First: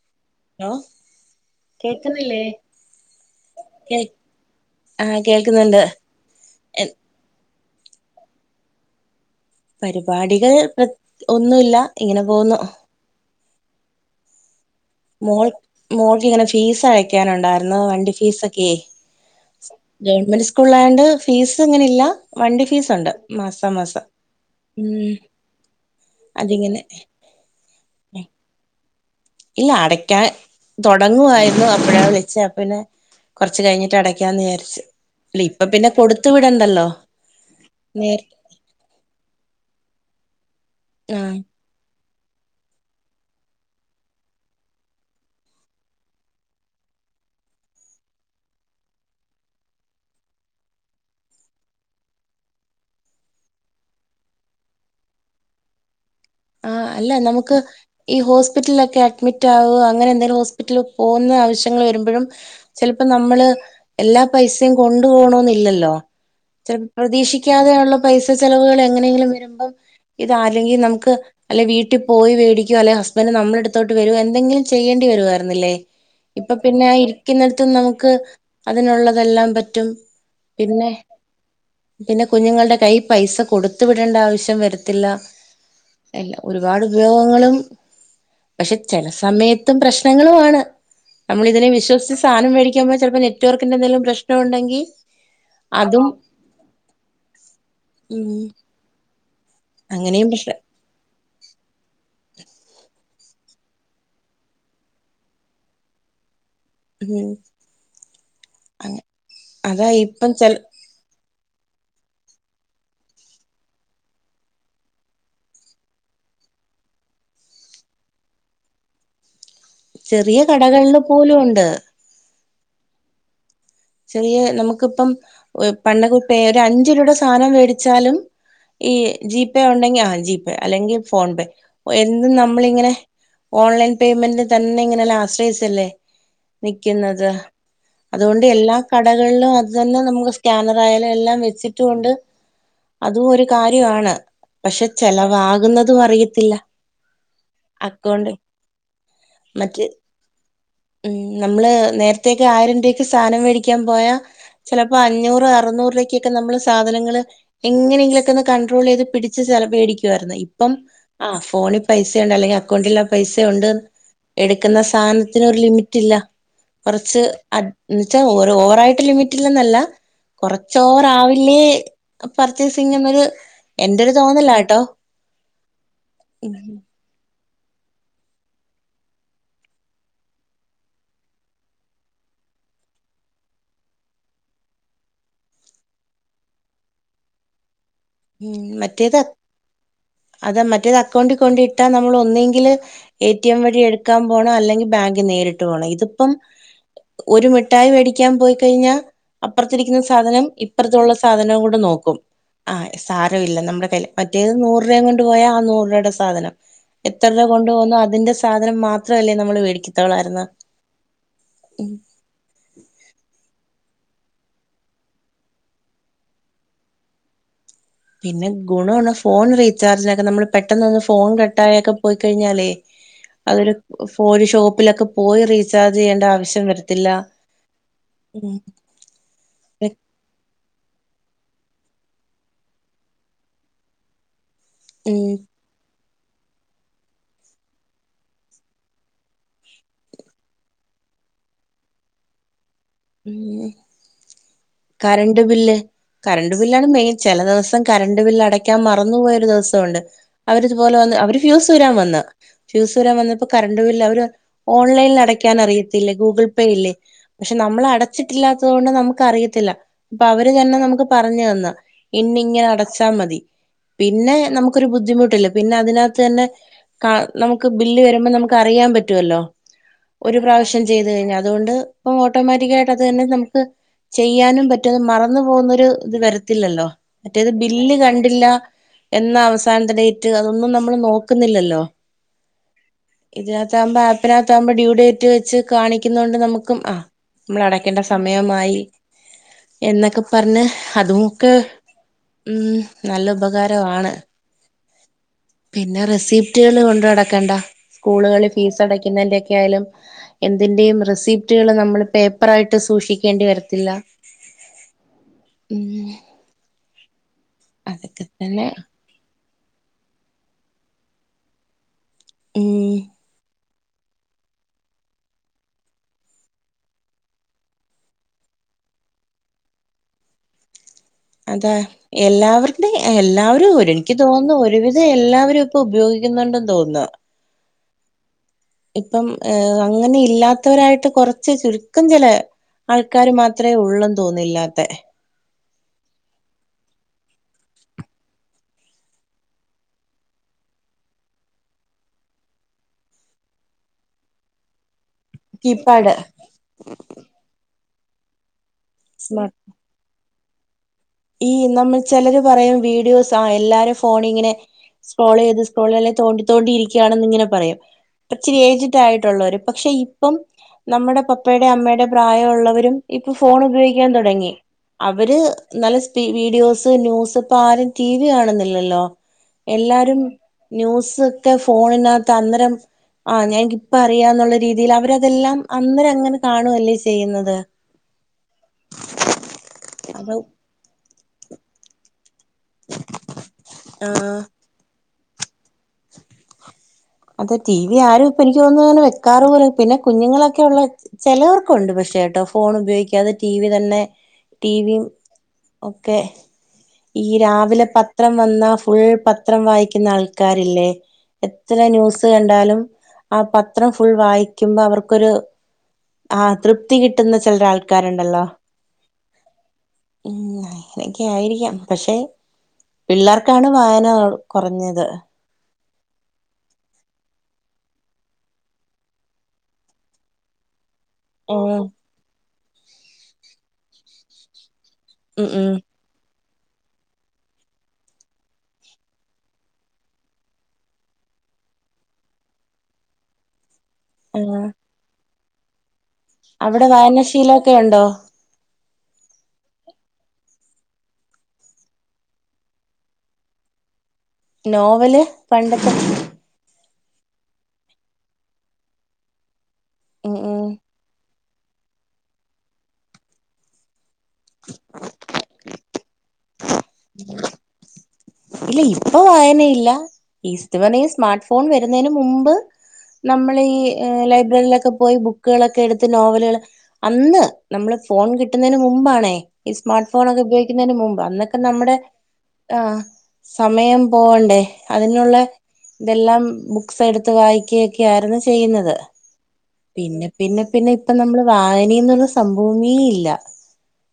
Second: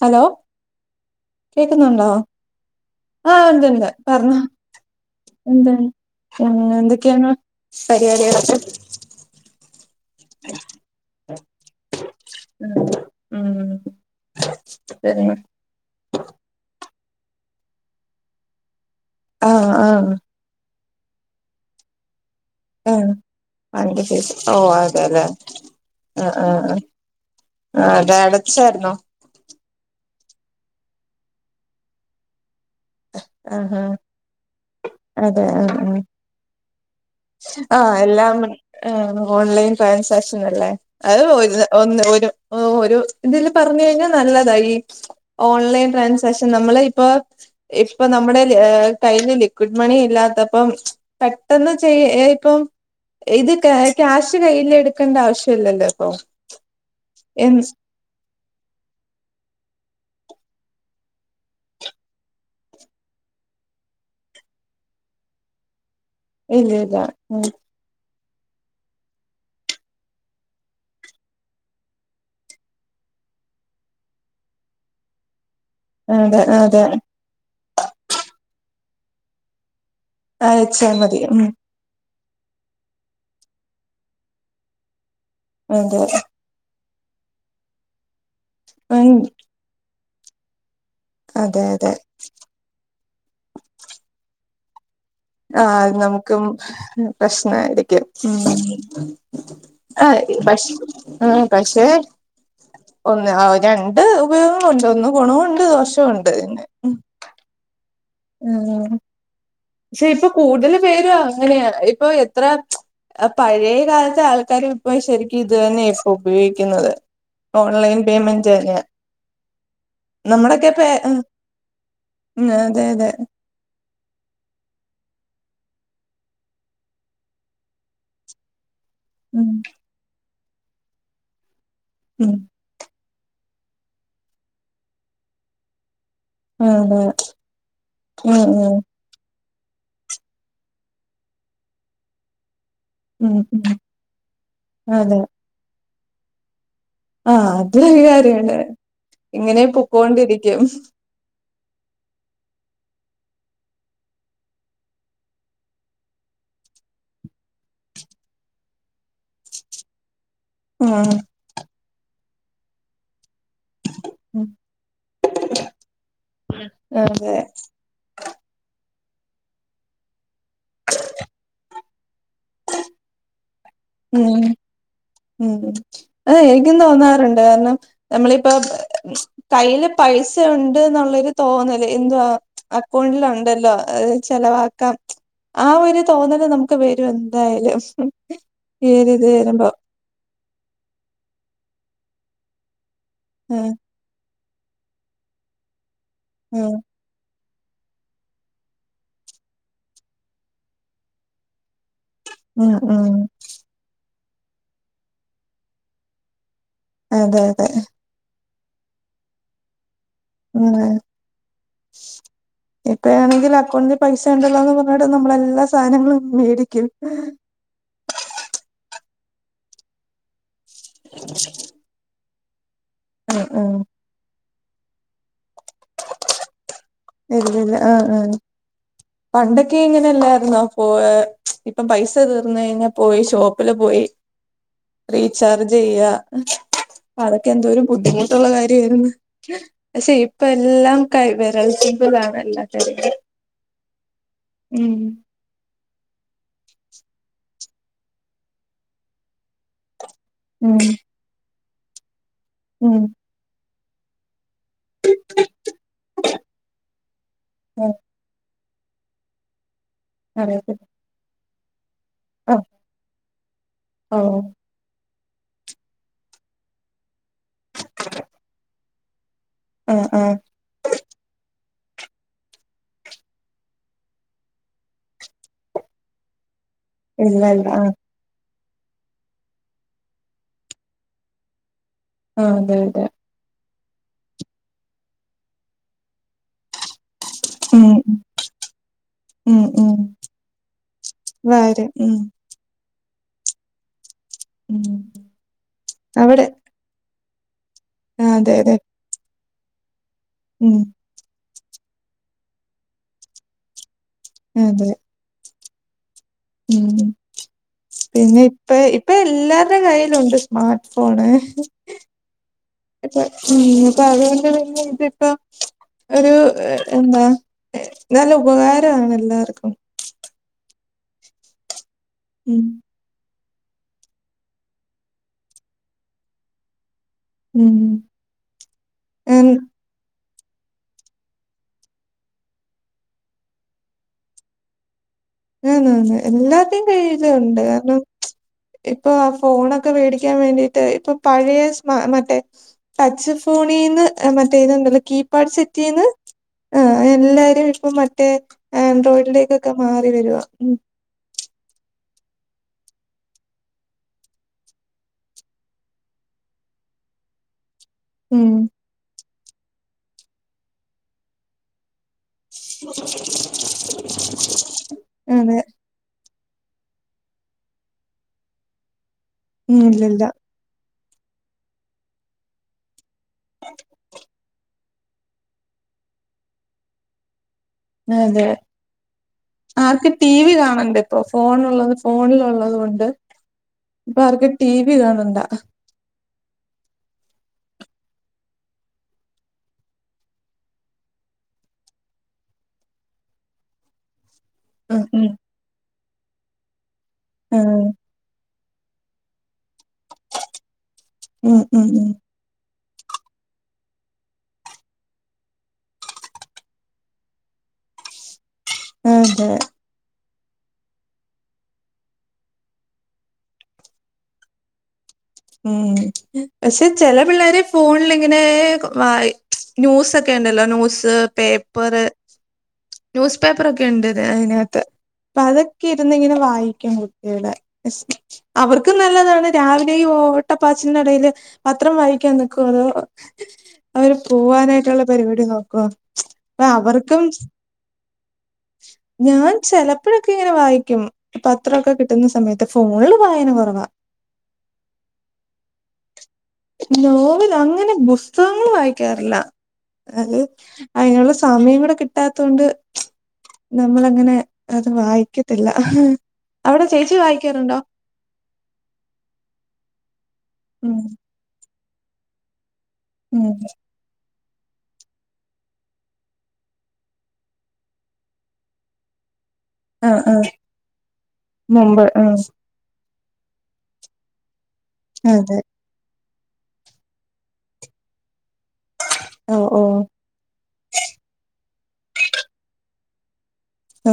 Hello hello കേക്കുന്നുണ്ടോ കേക്ന്നി ല്ലേ ആഹ് ണ്ട്ണ്ട് പറഞ്ഞോ ആഹ് എന്തെ കേൾക്കുന്നുണ്ട് പിന്നെ എന്തൊക്കെയാണ് പരിപാടികളൊക്കെ പരിപാടികൾ പ്രെ ഒന്നുല്ല ഇങ്ങനെ പോന്നു മ്മ് മോൾ മോൾക്ക് ഇങ്ങനെ ഫീസ് അഴക്കാനുണ്ടായിരുന്നു വണ്ടി ഫീസ് ഒക്കെ ആഹ് ആഹ് ഗവൺമെന്റ് സ്കൂളിലായോണ്ട് ഫീസ് ങ്ങനെ ഇല്ല ആഹ് വണ്ടി ഫീസ് ഓ അതെ ഉം അതെ ആഹ് ആഹ് ആഹ് അതിങ്ങനെ ആഹ് അതടച്ചായിര് ന്നോ ഇല്ല അടക്കാൻ തൊടങ്ങുവായിരുന്നു അപ്പഴാ വിളിച്ചേ അപിന്നെ കൊറച്ച് ആഹ് ആഹ് കഴിഞ്ഞിട്ട് അടക്കാന്ന് വിചാരിച്ച് ഇപ്പൊ പിന്നെ കൊടുത്ത് വിടണ്ടല്ലോ ആ നേരത്തെ എല്ലാം ഓൺലൈൻ ട്രാൻസേക്ഷൻ അല്ലേ അത് ആഹ് പോയിത് ഒന്ന് ഒരു ഒരു ഇതില് പറഞ്ഞു കഴിഞ്ഞാൽ നല്ലതായി ഓൺലൈൻ ട്രാൻസേക്ഷൻ നമ്മള് ഇപ്പൊ ഇപ്പൊ നമ്മുടെ കയ്യിൽ ലിക്വിഡ് മണി ഇല്ലാത്തപ്പം പെട്ടെന്ന് ചെയ്യ ഇപ്പം ഇത് ക്യാ ക്യാഷ് കയ്യിൽ എടുക്കേണ്ട ആവശ്യം ഇല്ലല്ലോ ഇപ്പൊ ആഹ്അല്ല എ നമുക്ക് ഈ ഹോസ്പിറ്റലിലൊക്കെ അഡ്മിറ്റ് ആവ്യാഅങ്ങനെ ന്തെങ്കിലും ഹോസ്പിറ്റലിൽ പോകുന്ന ആവശ്യങ്ങൾ വരുമ്പോഴും ചെല്പ്പംനമ്മള് എല്ലാ പൈസേ കൊണ്ടു പോണന്നില്ലല്ലോ ഇല്ല ചെല് ഇല്ല ഉം പ്രതീക്ഷിക്കാതെയണല്ലും പൈസ ചെലവുകൾ എങ്ങനെയെങ്കിലും വരുമ്പം ഇത ആല്ലെങ്കിനമുക്ക് അല്ലെ വീട്ടി പോയി വേടിക്യാ അല്ലെ ഹസ്ബന്റ് നമ്മുടെ അടുത്തോട്ട് വരോഎന്തെങ്കിലും ചെയ്യേണ്ടി വരുവയിരുന്നില്ലേ അതെ ഇപ്പൊ അതെ പിന്നെ ഇരിക്കുന്നടത്തിന്ന് നമുക്ക് അതിനുള്ളതെല്ലാം പറ്റും അയച്ചാ പിന്നെ മതി ഉം പിന്നെ കുഞ്ഞുങ്ങളുടെ കൈയിൽ പൈസ കൊടുത്ത് വിടേണ്ട ആവശ്യം വരത്തില്ല ഉ ത് എല്ലാ ഒരുപാട് ഉപയോഗങ്ങളും പക്ഷെ ചെല ഉം സമയത്തും പ്രശ്നങ്ങളുമാണ് നമ്മള് അതെ ഇതിനെ അതെ വിശ്വസിച്ച് സാധനം മേടിക്കുമ്പോ ചിലപ്പോ നെറ്റ്വർക്കിന്റെ എന്തെലും പ്രശ്നം ഉണ്ടെങ്കി ആഹ് അത് അതും നമുക്കും പ്രശ്നായിരിക്കും ഉം അങ്ങനെയും ആഹ് പ്രശ്ന പക്ഷ ഉം പക്ഷേ ഒന്ന് ആ രണ്ട് ഉപയോഗം ഉണ്ട് ഒന്ന് ഗുണവുണ്ട് ദോഷവുണ്ട് പിന്നെ ഉം ഉം അങ്ങ അതാ ക്ഷെ ഇപ്പൊ ഇപ്പം ചെൽ കൂടുതല് പേര് അങ്ങനെയ ഇപ്പൊ എത്ര ആ പഴേ കാലത്തെ ആൾക്കാര് ഇപ്പ ശരിക്കും ഇത് തന്നെയ ഇപ്പൊ ഉപയോഗിക്കുന്നത് ഓൺലൈൻ പേയ്മെന്റ് ന്നെ ചെറിയ കടകളിൽ പോലും ഉണ്ട് ഉം അതെ അതെ ചെറിയ നമുക്കിപ്പം പണ്ടക്കേ ഒരു അഞ്ച് രൂപേടെ സാനം മേടിച്ചാലും ഈ ഉം ജിപേ ഉണ്ടെങ്കി ആഹ് ജിപേ അല്ലെങ്കിൽ ഫോൺപേ എന്ത് ഉം നമ്മളിങ്ങനെ ഓൺലൈൻ പേയ്മെന്റിന് തന്നെ ങ്ങനെ ആശ്രയിച്ചല്ലേ അതെ നിക്കുന്നത് അതുകൊണ്ട് ഉം എല്ലാ ഉം കടകളിലും അത് തന്നെ നമുക്ക് സ്കാനർ ആയാലും എല്ലാം വെച്ചിട്ടുണ്ട് അതും ഉം ഒരു ഉം കാര്യവാണ് പക്ഷെ അതെ ചെലവാകുന്നതും അറിയത്തില്ല ആഹ് അതിലൊരു അക്കൗണ്ട് കാര്യാണ് ഇങ്ങനെ മറ്റ് പൊക്കൊണ്ടിരിക്കും ഉം നമ്മള് നേരത്തേക്കെ ആയിരം രൂപക്ക് സാനം മേടിക്കാൻ പോയാ ചിലപ്പോ അഞ്ഞൂറ് അറ്ന്നൂർ രൂപക്കൊക്കെ നമ്മള് സാധനങ്ങള് എങ്ങനെങ്കിലൊക്കെ ഒന്ന് കണ്ട്രോള് ചെയ്ത് പിടിച്ച് ചെല പേടിക്കുവായിരുന്നേ ഇപ്പം ഉം ആഹ് ഫോണിൽ പൈസ ഉണ്ട് അല്ലെങ്കിൽ അക്കൗണ്ടിൽ ആഹ് പൈസുണ്ട് എടുക്കുന്ന സാധനത്തിനോര് ലിമിറ്റ് ഇല്ല കുറച്ച് അതെ എന്ന് വച്ചാ ഓരോ ഓവറായിട്ട് ലിമിറ്റിലന്നല്ല കൊറച്ച് ഓവറാവില്ലേ പർച്ചേസിംഗ് എന്നൊരു എന്റെരു ഉം തോന്നലാട്ടോ ഉം അതെ ഉം എനിക്കും തോന്നാറുണ്ട് കാരണം നമ്മളിപ്പോ കയ്യില് പൈസ ഉണ്ട് എന്നുള്ളരു തോന്നല് എന്ത്യാ അക്കൗണ്ടിലുണ്ടല്ലോ അഹ് ചെലവാക്കാ ആഹ് ഒരു തോന്നല് നമുക്ക് വരും എന്തായാലും ഈ മറ്റേത് ഒരിത് വരുമ്പോ അത് മറ്റത് അക്കൗണ്ടി കൊണ്ട് ഇട്ടാ നമ്മള് ഒന്നെങ്കില് എടിഎം ഉം വഴി എടു ക്കാം പോണം അല്ലെങ്കിൽ ബാങ്കി നേരിട്ട് പോണം ഇതിപ്പോ ഉം ഒരു മിഠയി വേടിക്കാൻ പോയി കഴിഞ്ഞാ അപ്പുറത്തിരിക്കുന്ന സാധനം ഇപ്പുറത്തുള്ള സാധനവും കൂടെ നോക്കും ഉം ഉം ല്ല നമ്മുടെ കയ്യിൽ മറ്റേത് നൂറ് രൂപയും കൊണ്ട് പോയാ ആഹ് നൂറ് രൂപയുടെ സാധനം എത്ര അതെ രൂപ അതെ കൊണ്ട് പോകുന്നോ അതിന്റെ സാധനം മാത്രല്ലേ നമ്മൾ മേടിക്കത്തോളായിരുന്നു ഉം ഉം ഇപ്പഴാണെങ്കിൽ അക്കൗണ്ടിൽ പൈസണ്ടല്ലോന്നും പറഞ്ഞിട്ട് നമ്മളാണെങ്കി എല്ലാ സാധനങ്ങളും മേടിക്കും പിന്നെ ഗുണാണ് ഫോൺ റീചാർജിനൊക്കെ നമ്മൾ പെട്ടെന്ന് ഒന്ന് ഫോൺ കട്ടായൊക്കെ പോയിക്കഴിഞ്ഞാലേ ഉം അതൊരു ഉം ഫോഷോപ്പിലൊക്കെ പോയി റീചാർജെയ്യേണ്ട ആവശ്യം വരുത്തി വരുന്നില്ല ആഹ് ആഹ് പണ്ടൊക്കെ ഇങ്ങനെല്ലായിരുന്നോ പോ ഇപ്പം പൈസ തീർന്നഴിഞ്ഞാ പോയി ഷോപ്പില് പോയി ഉം റീചാർജെയ്യാ അതൊക്കെ എന്തോരും ബുദ്ധിമുട്ടുള്ള കാര്യായിരുന്നു പക്ഷെ ഇപ്പ എല്ലാം കൈ വിരൽത്തുമ്പിലാണല്ലോ എല്ലാ കാര്യങ്ങളും ഉം ഉം കറണ്ട് ബില്ല് കറണ്ട് ബില്ലാണ് മെയിൻ ചെല ദിവസം കറണ്ട് ബില്ല് അടക്കാൻ മറന്നു പൊയൊരു ദിവസൊണ്ട് അവര് ഉം ഇതുപോലെ വന്ന് അവര് ഫ്യൂസൂരാൻ വന്ന് ഉം ഫ്യൂസൂരാൻ വന്നപ്പോ കറണ്ട് ബില്ല് അവര് ഓൺലൈനിൽ അടയ്ക്കാൻ അറിയത്തില്ലേ ഗൂഗിൾ പേ ഇല്ലേ ഉം നമ്മളടച്ചിട്ടില്ലാത്തത് കൊണ്ട് നമുക്ക് അറിയത്തില്ല അപ്പൊ അവര് തന്നെ അറിയത്തില്ല നമുക്ക് പറഞ്ഞ്തന്ന് ആ ഇന്നിങ്ങനെ അടച്ചാ മതി ഓ പിന്നെ നമുക്ക് ഒരു ബുദ്ധിമുട്ടില്ല പിന്നെ അതിനകത്ത് തന്നെ കാ നമുക്ക് ബില്ല് വരുമ്പോ നമുക്ക് അറിയാൻ പറ്റുവല്ലോ ആ ആ ഒരു പ്രാവശ്യം ചെയ്തു കഴിഞ്ഞ് അതുകൊണ്ട് ഓ ട്ടോമാറ്റിക്കായിട്ട് അത് തന്നെ നമുക്ക് ചെയ്യാനും പറ്റും മറന്നു പോകുന്നൊരു ഇത് വരത്തില്ലല്ലോ ഇല്ല മറ്റേത് ഇല്ല ആ ബില്ല് കണ്ടില്ല എന്നാ അവസാനത്തെ ഡേറ്റ് അതൊന്നും നമ്മൾ നോക്കുന്നില്ലല്ലോ ആഹ് അതെ അതെ ഇതിനകത്താകുമ്പോ ആപ്പിനകത്താകുമ്പോ ഡ്യൂ ഡേറ്റ് വെച്ച് കാണിക്കുന്ന കൊണ്ട് നമുക്കും ആഹ് നമ്മൾ ഉം അടക്കേണ്ട സമയമായി ഉം ഉം എന്നൊക്കെ പറഞ്ഞ് അതുമൊക്കെ ഉം നല്ല ഉപകാരമാണ് ഉം പിന്നെ അവിടെ റെസിപ്റ്റുകൾ കൊണ്ട് നടക്കണ്ട. ആ സ്കൂളുകളി അതെ അതെ ഫീസടക്കുന്നതിന്റൊക്കെ ആയാലും ഉം എന്തിന്റെയും റെസിപ്റ്റുകൾ നമ്മള് പേപ്പറായിട്ട് സൂക്ഷിക്കേണ്ടി വരത്തില്ല അതെ ഉം ഉം അതൊക്കെ പിന്നെ തന്നെ ഇപ്പെയ് ഇപ്പൊ എല്ലാരുടെ കയ്യിലുണ്ട് സ്മാർട്ട് ഫോണ് ഉം ഉം അപ്പ അതുകൊണ്ട് പിന്നെ ഇതിപ്പം ഒരു എന്താ നല്ല ഉപകാരാണെല്ലാർക്കും അതാ ഉം എല്ലാവരുടെ എല്ലാവരും ഒരു എനിക്ക് തോന്നുന്നു ഒരുവിധം എല്ലാവരും ഇപ്പൊ ഉപയോഗിക്കുന്നുണ്ടെന്ന് തോന്നുന്നു ഉം ഇപ്പം ഏ അങ്ങനെ ഇല്ലാത്തവരായിട്ട് കുറച്ച് ചുരുക്കം ചില ആൾക്കാർ മാത്രേ ഉള്ളൊന്ന് തോന്നുന്നുല്ലാത്തെ അന്ന് അന്ന് എല്ലാത്തിന്റെ കയ്യിലുണ്ട് കാരണം ഇപ്പൊ ആ ഫോണൊക്കെ വെടിക്കാൻ വേണ്ടിട്ട് ഇപ്പൊ പഴയ സ്മാ മറ്റേ ടച്ച് ഫോണിന്ന് മറ്റേഇത്ണ്ടല്ലോകീ പാഡ്സെറ്റീന്ന് കീപാഡ് എല്ലാരും ഇപ്പം മറ്റേ സ്മാർട്ട് ആൻഡ്രോയിഡിലേക്കൊക്കെ മാർ - വരുവാ ഉം ഈ നമ്മൾ ച്ചേലർ പറയും വീഡിയൊസാ ആ എല്ലാരഫോണിങ്ങനെ സ്ക്രോളെയ്ത് സ്ക്രോൾ അല്ലെ തോണ്ടി തോണ്ടിയിരിക്കുകയാണെന്നിങ്ങനെ പറയും ഉം ഇച്ചിരി ഏജ്ഡ് ആയിട്ടുള്ളോര് പക്ഷെ ഇപ്പം നമ്മുടെ പപ്പയുടെയും അമ്മയുടെയും പ്രായമുള്ളവരും ഇപ്പൊ ഫോൺ ഉപയോഗിക്കാൻ തുടങ്ങി അവര്.. അതെ. നല്ല സ്പി വീഡിയോസ് ന്യൂസ് പ്പൊ ആരും ഡീവി കാണുന്നില്ലല്ലോ ഉം എല്ലാരും.. ഇല്ലില്ല. ന്യൂസ് ഒക്കെ ഫോണിനകത്ത് അന്നെരം ആഹ് ഞങ്ങക്ക് ഇപ്പ അറിയാന്നുള്ള രീതിയിൽ അവര. ഇതെല്ലാം അന്നേരം അങ്ങനെ കാണുവല്ലേ ചെയ്യുന്നത്.. അതെ ആർക്ക് അപ്പൊ ഡീവി കാണെണ്ട ഇപ്പോ ഫോൺ ഉള്ളത് ഫോണിലുള്ളത.. ക്കെണ്ട് ഇപ്പൊ ആഹ് ആർക്ക് ടി വി കാണെണ്ടാ.. അതെ ടി വി ആരും ഇപ്പ എനിക്ക് തോനുന്നു അങ്ങെനെ വെക്കാറു പിന്നെ കുഞ്ഞുങ്ങളൊക്കെ ഉള്ള.. ചെലൊർക്കുണ്ട് പക്ഷേ കേട്ടോ ഫോൺ ഉപയോഗിക്കാതെ ടി വി തന്നെ.. ടിവിയും ഉം ഉം ഒക്കെ ഈ രാവിലെ ഉം പത്രം വന്ന ഫുൾ പത്.. പത്രം വായിക്കുന്ന ആൾക്കാരില്ലേ.. ഉം ത്ര ഉം ഉം ന്യൂസ് കണ്ടാലും ആ പത്രം ഫുൾ വായിക്കുമ്പ അവർക്കൊരു.. ആഹ്‌ തൃപ്തി കിട്ടുന്ന ചിലരാൾക്കാരുണ്ടല്ലോ.. ഉം ഹെ.. ഉം അങ്ങനൊക്കെ ആയിരിക്കാം പക്ഷെ.. പിള്ളാർക്കാണ് വായന കൊറഞ്ഞത്.. ഉം പക്ഷെ ചെല പിള്ളേര് ഫോണിലിങ്ങനെ വായി.. ന്യൂസൊക്കെ ഉണ്ടല്ലോ ന്യൂസ്.. ഉം പേപ്പറ് ന്യൂസ് പേപ്പറൊക്കെ ഉണ്ട് അതിനകത്ത് ഉം ഉം പ്പതൊക്കെ.. ന്നിങ്ങനെ വായിക്കും കുട്ടിയുടെ അവർക്കും നല്ലതാണ് രാവിലെയി ഓ.. ഓട്ടപ്പാച്ചിലിന്റെടയില് പത്രം വായിക്കാൻ നിക്കുവതോ.. അവര് ആ പോവാനായിട്ടുള്ള പരിപാടി നോക്കോ.. അവിടെ വായനാശീലഒക്കെ ഉണ്ടോ.. ഞാൻ ചെലപ്പഴൊക്കെ ഇങ്ങനെ വായിക്കും പത്രമൊക്കെ കിട്ടുന്ന സമയത്ത് ഫോണില് വായന കൊറവാ.. നോവല് പണ്ടത്തെ.. നോവൽ അങ്ങനെ പുസ്തകങ്ങൾ വായിക്കാറില്ല ഉം അത്.. ഉം അയ്നുള്ള സമയം കൂടെ കിട്ടാത്തോണ്ട്.. നമ്മള അങ്ങനെ അത് വായിക്കത്തില്ല അവിടെ ചേച്ചി വായിക്കാറുണ്ടോ.. ഇല്ല ഇപ്പൊ വായനയില്ല ഈ ഉം ഇസ്തുമന സ്മാർട്ട് ഫോൺ വരുന്നതിന് മുമ്പ്.. ഉം നമ്മൾ ഈ ലൈബ്രറിയിലൊക്കെ പോയി ബുക്കുകളൊക്കെ എടുത്ത് നോവലുകൾ.. അന്ന് നമ്മള് ഫോൺ കിട്ടുന്നതിന് മുമ്പാണേ.. ഈ സ്മാർട്ട് ആഹ് ഫോൺക്കെ ആഹ് ഉപയോഗിക്കുന്നതിന് മുമ്പ് അന്നൊക്കെ നമ്മുടെ മുമ്പ് ആഹ് ആഹ.. സമയം പോവണ്ടേ അതിനുള്ള.. അതെ ഇതെല്ലാം ബുക്സ് എടുത്ത് വായിക്ക യൊക്കൊയിരുന്നു ചെയ്യുന്നത്.. ഓ ഓ പിന്നെ പിന്നെ പിന്നെ ഇപ്പ നമ്മള് വായനെന്നുള്ള സംഭവമേ ഇല്ല..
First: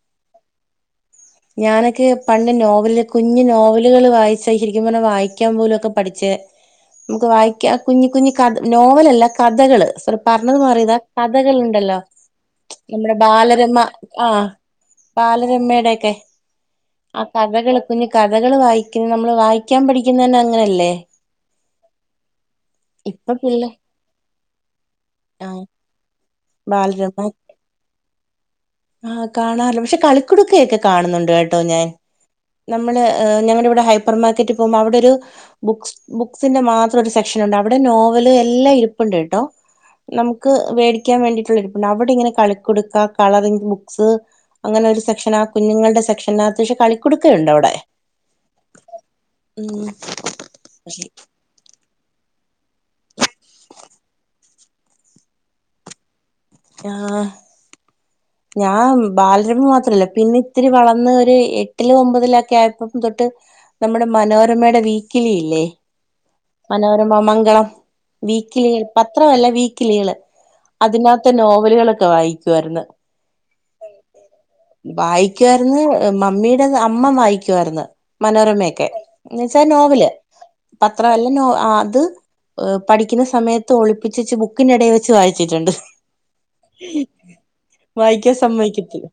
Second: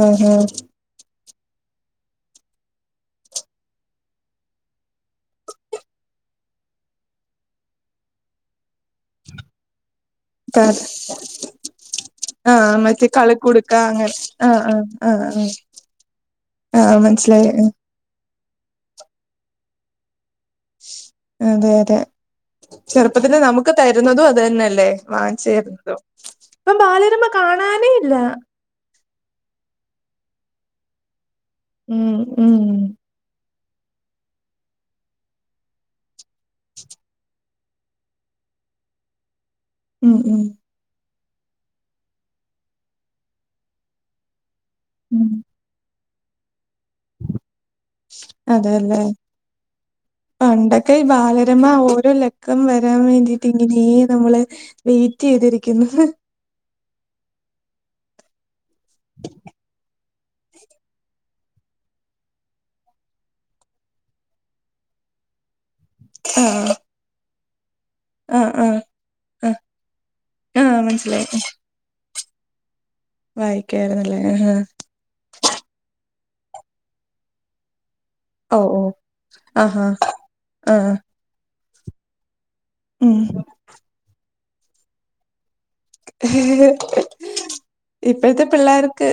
ഉം ഉം.. ഞാനൊക്കെ പണ്ട് നോവല് കുഞ്ഞ് നോവലുകൾ വായിച്ച ശരിക്കും പറഞ്ഞ വായിക്കാൻ പോലുംക്കെ പഠിച്ചെ.. നമുക്ക് വായിക്ക കുഞ്ഞ് കുഞ്ഞ് ക നോവലല്ല കഥകള്.. പറഞ്ഞത് ക മാറിയതാ കഥകൾണ്ടല്ലോ.. ആഹ് മറ്റേ നമ്മുടെ കളിക്കുടുക്ക ബാലരമ അങ്ങനെ ആഹ ആഹ് ആഹ് ആഹ് ആഹ് ബാലരമയുടെ ഒക്കെ ആഹ് ആ മനസ്സിലായി ഉം, കഥകള് കുഞ്ഞു കഥകൾ വായിക്കുന്ന നമ്മള് വായിക്കാൻ പഠിക്കുന്ന തന്നെ അങ്ങനെയല്ലേ.. അതെ അതെ.. ഇപ്പൊ ചെറുപ്പത്തില് പിള്ളേ നമുക്ക് തരുന്നതും അത് തന്നെയല്ലേ വാങ്ങിച്ചു ആഹ് തരുന്നതും.. ഇപ്പം ബാലരമ്മ കാണാനേ ഇല്ല.. ആഹ കാണാറില്ലോ പക്ഷെ കളിക്കുടുക്കയൊക്കെ കാണുന്നുണ്ട് കേട്ടോ ഞാൻ.. ഉം ഉം നമ്മൾ ഞങ്ങളുടെ ഇവിടെ ഹൈപ്പർ മാർക്കറ്റിൽ പോകുമ്പോൾ അവിടെ ഒരു.. ബുക്സ് ബുക്സിന്റെ മാത്രം ഒരു സെക്ഷൻണ്ട് അവിടെ നോവല് എല്ലാം ഇരിപ്പുണ്ട് കേട്ടോ.. ഉം ഉം നമുക്ക് മേടിക്കാൻ വേണ്ടിയിട്ടുള്ള ഇരിപ്പണ്ട് അവിടെ ഇങ്ങനെ കളിക്കുടുക്കാ കളറിങ് ബുക്സ്.. അങ്ങനെ ഒരു ഉം സെക്ഷന കുഞ്ഞുങ്ങളുടെ സെക്ഷനകത്ത് പക്ഷേ കളിക്കു ടുക്കയുണ്ട് അവിടെ.. അതെല്ലേ ഉം പണ്ടക്കെ പക്ഷെ ഈ ബാലരമ.. [unintelligible] ഓരോ ലക്കം വരാൻ വേണ്ടിട്ട് ഇങ്ങനെയ നമ്മള് വെയിറ്റ് ചെയ്തിരിക്കുന്നു ആഹ് ഞാൻ ബാലരമ മാത്രല്ല പിന്നെ ഒത്തിരി വളർന്ന് ഒരു എട്ടില് ഒമ്പതില് ഒക്കെ ആയപ്പം തൊട്ട് നമ്മുടെ മനോരമയുടെ വീക്കിലില്ലേ ആഹ് വേറെ മം മംഗളം ആഹ് ആഹ് വീക്കലികൾ പത്രമല്ല ആഹ് വീക്കലികള് ആഹ് അതിനകത്ത് മനസ്സിലായി നോവലുകളൊക്കെ വായിക്കുമായിരുന്നു വായിക്കായിരുന്നല്ലേ ആഹ് വായിക്കായിരുന്ന് മമ്മിയുടെ അമ്മ വായിക്കുവായിരുന്നു ഓ ഓ മനോരമയൊക്കെ എന്ന് വെച്ചാ ആഹാ നോവല് ആഹ് പത്ര അല്ല നോ അത് ആഹ് ഉം പഠിക്കുന്ന സമയത്ത് ഒളിപ്പിച്ചിച്ച് ബുക്കിനിടയിൽ വെച്ച് വായിച്ചിട്ടുണ്ട് ആഹ് വായിക്കാൻ ഇപ്പോഴത്തെ സമ്മതിക്കത്തില്ല പിള്ളേർക്ക്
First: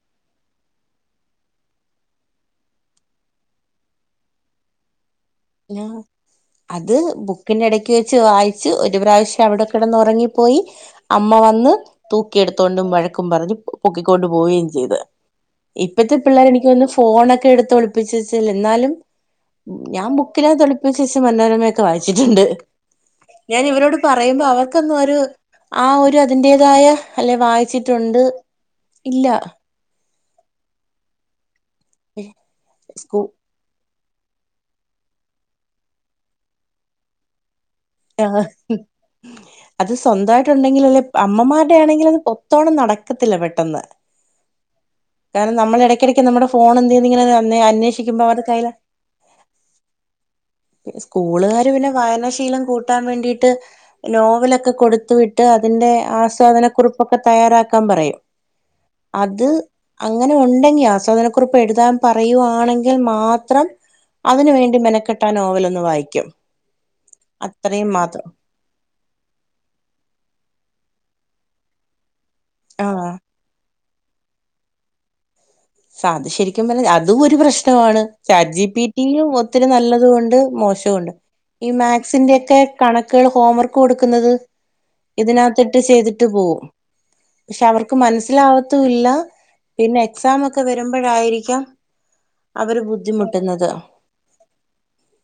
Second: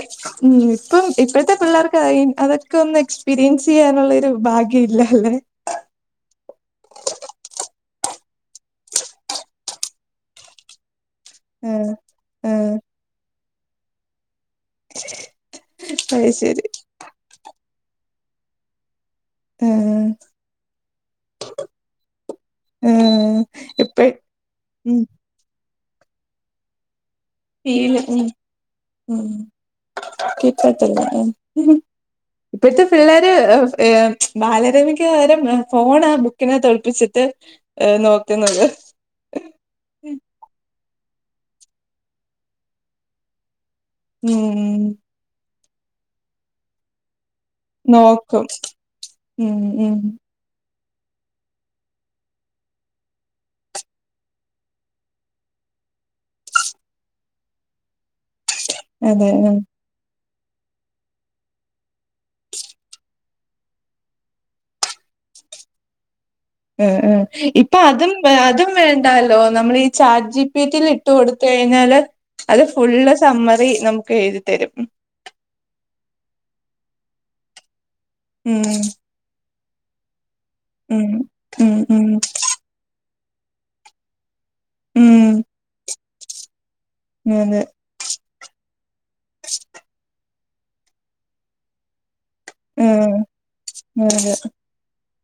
ഉം ഇപ്പം ഇപ്പോഴത്തെ പിള്ളേർക്ക് അതൊക്കെ ഒന്നും എക്സ്പീരിയൻസ് ചെയ്യാനുള്ളൊരു ഭാഗ്യം ഇല്ലല്ലേ [unintelligible] അത് ബുക്കിന്റെ ഇടക്ക് വെച്ച് വായിച്ച് ഒരു പ്രാവശ്യം അവിടെ കിടന്ന് ഉറങ്ങിപ്പോയി അമ്മ വന്ന് ആഹ് ആഹ് തൂക്കിയെടുത്തോണ്ടും വഴക്കും പറഞ്ഞ് പൊക്കിക്കൊണ്ട് പോയി ഇപ്പത്തെ അത് പിള്ളേര് ശരി എനിക്ക് തോന്നുന്നു ഫോണൊക്കെ എടുത്ത് ഒളിപ്പിച്ച്‌ വച്ച് എന്നാലും ആഹ് ഞാൻ ബു ബുക്കിനകത്ത് ഒളിപ്പിച്ച് വെച്ച് മനോരമയൊക്കെ വായിച്ചിട്ടുണ്ട് ആഹ് ഞാൻ ഇവരോട് ഇപ്പ പറയുമ്പോ അവർക്കൊന്നും ഉം ആഹ് ഒരു ഹ് ആഹ് ഒരു അതിന്റെതായ അല്ലെ ഫീല് വായിച്ചിട്ടുണ്ട് ഉം ഇല്ല ഉം ഇപ്പഴത്തെ സ്കൂ പിള്ളേര് ഏഹ് ബാലരമക്ക് പകരം ഫോണാ ബുക്കിനകത്ത് ഒളിപ്പിച്ചിട്ട് ഏഹ് നോക്കുന്നത് ആഹ് [unintelligible] അത് സ്വന്തമായിട്ടുണ്ടെങ്കില അമ്മമാരുടെ ആണെങ്കിൽ അത് ഒത്തോണം നടക്കത്തില്ല പെട്ടെന്ന് ഉം കാരണം നമ്മള് ഇടക്കിടക്ക് നമ്മുടെ ഫോൺ എന്തിന്നിങ്ങനെ ന്നെ അന്വേഷിക്കുമ്പോ അവരെ നോക്കും കൈയിലാ ഉം ഉം സ്കൂളുകാര് പിന്നെ വായനശീലം കൂട്ടാൻ വേണ്ടിട്ട് നോവലൊക്കെ കൊടുത്തു വിട്ട് അതിന്റെ ആസ്വാദനക്കുറിപ്പൊക്കെ തയ്യാറാക്കാൻ പറയും അതെ അത് ഉം അങ്ങനെ നണ്ടെങ്കി ആസ്വാദനക്കുറിപ്പ് എഴുതാൻ പറയുവാണെങ്കിൽ മാത്രം അതിനുവേണ്ടി മെനക്കെട്ടാ നോവൽ ഒന്ന് വായിക്കും ഉം ഉം ഇപ്പൊ അത്രയും അതും മാത്രം അതും വേണ്ടാല്ലോ നമ്മൾ ഈ ചാറ്റ് ജി പി റ്റി യിൽ ഇട്ട് കൊടുത്ത് കഴിഞ്ഞാല് അത് ആഹ് ഫുള്ള് സമ്മറി നമ്മക്ക് എഴുതി തരും സാ അത് ശരിക്കും പറഞ്ഞാ അതും ഒരു പ്രശ്നമാണ് ചാറ്റ് ഉം ജീ പിടിയിൽ ഒത്തിരി നല്ലതും ഉണ്ട് മോശ് ഉം ശോണ്ട് ഈ ഉം ഉം മാത്‌സിന്റെയൊക്കെ കണക്കുകൾ ഹോംവർക്ക് കൊടുക്കുന്നത് ഉം ഇതിനാത്തിട്ട് ചെയ്തിട്ട് പോകും അതെ പക്ഷെ അവർക്ക് മനസ്സിലാവാത്തും ഇല്ല പിന്നെ എക്സാം ഒക്കെ വരുമ്പഴായിരിക്കാം ഉം അതെ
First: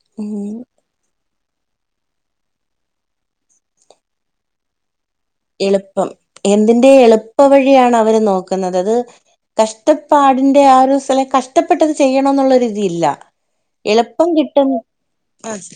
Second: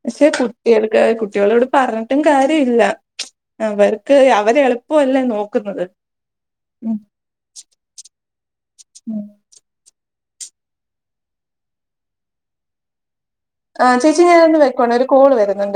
പക്ഷെ ഉം കുട്ടികൾ [unintelligible] കുട്ടികളോട് പറഞ്ഞിട്ടും കാര്യല്ല അവർക്ക് അവര് എളുപ്പമല്ലേ നോക്ക് എളുപ്പം എന്തിന്റെ എളുപ്പ വഴിയാണ് അവര് നോക്കുന്നത് അത് ഉം കഷ്ടപ്പാടിന്റെ ആ ഒരു [unintelligible] കഷ്ടപ്പെട്ട് അത് ചെയ്യണോന്നുള്ള ഒരിതില്ല ആ ചേച്ചി എളുപ്പം ഞാനൊന്ന് കിട്ടു വെക്കുവാണെ ഒരു കോള് ആഹ് വരുന്നുണ്ട്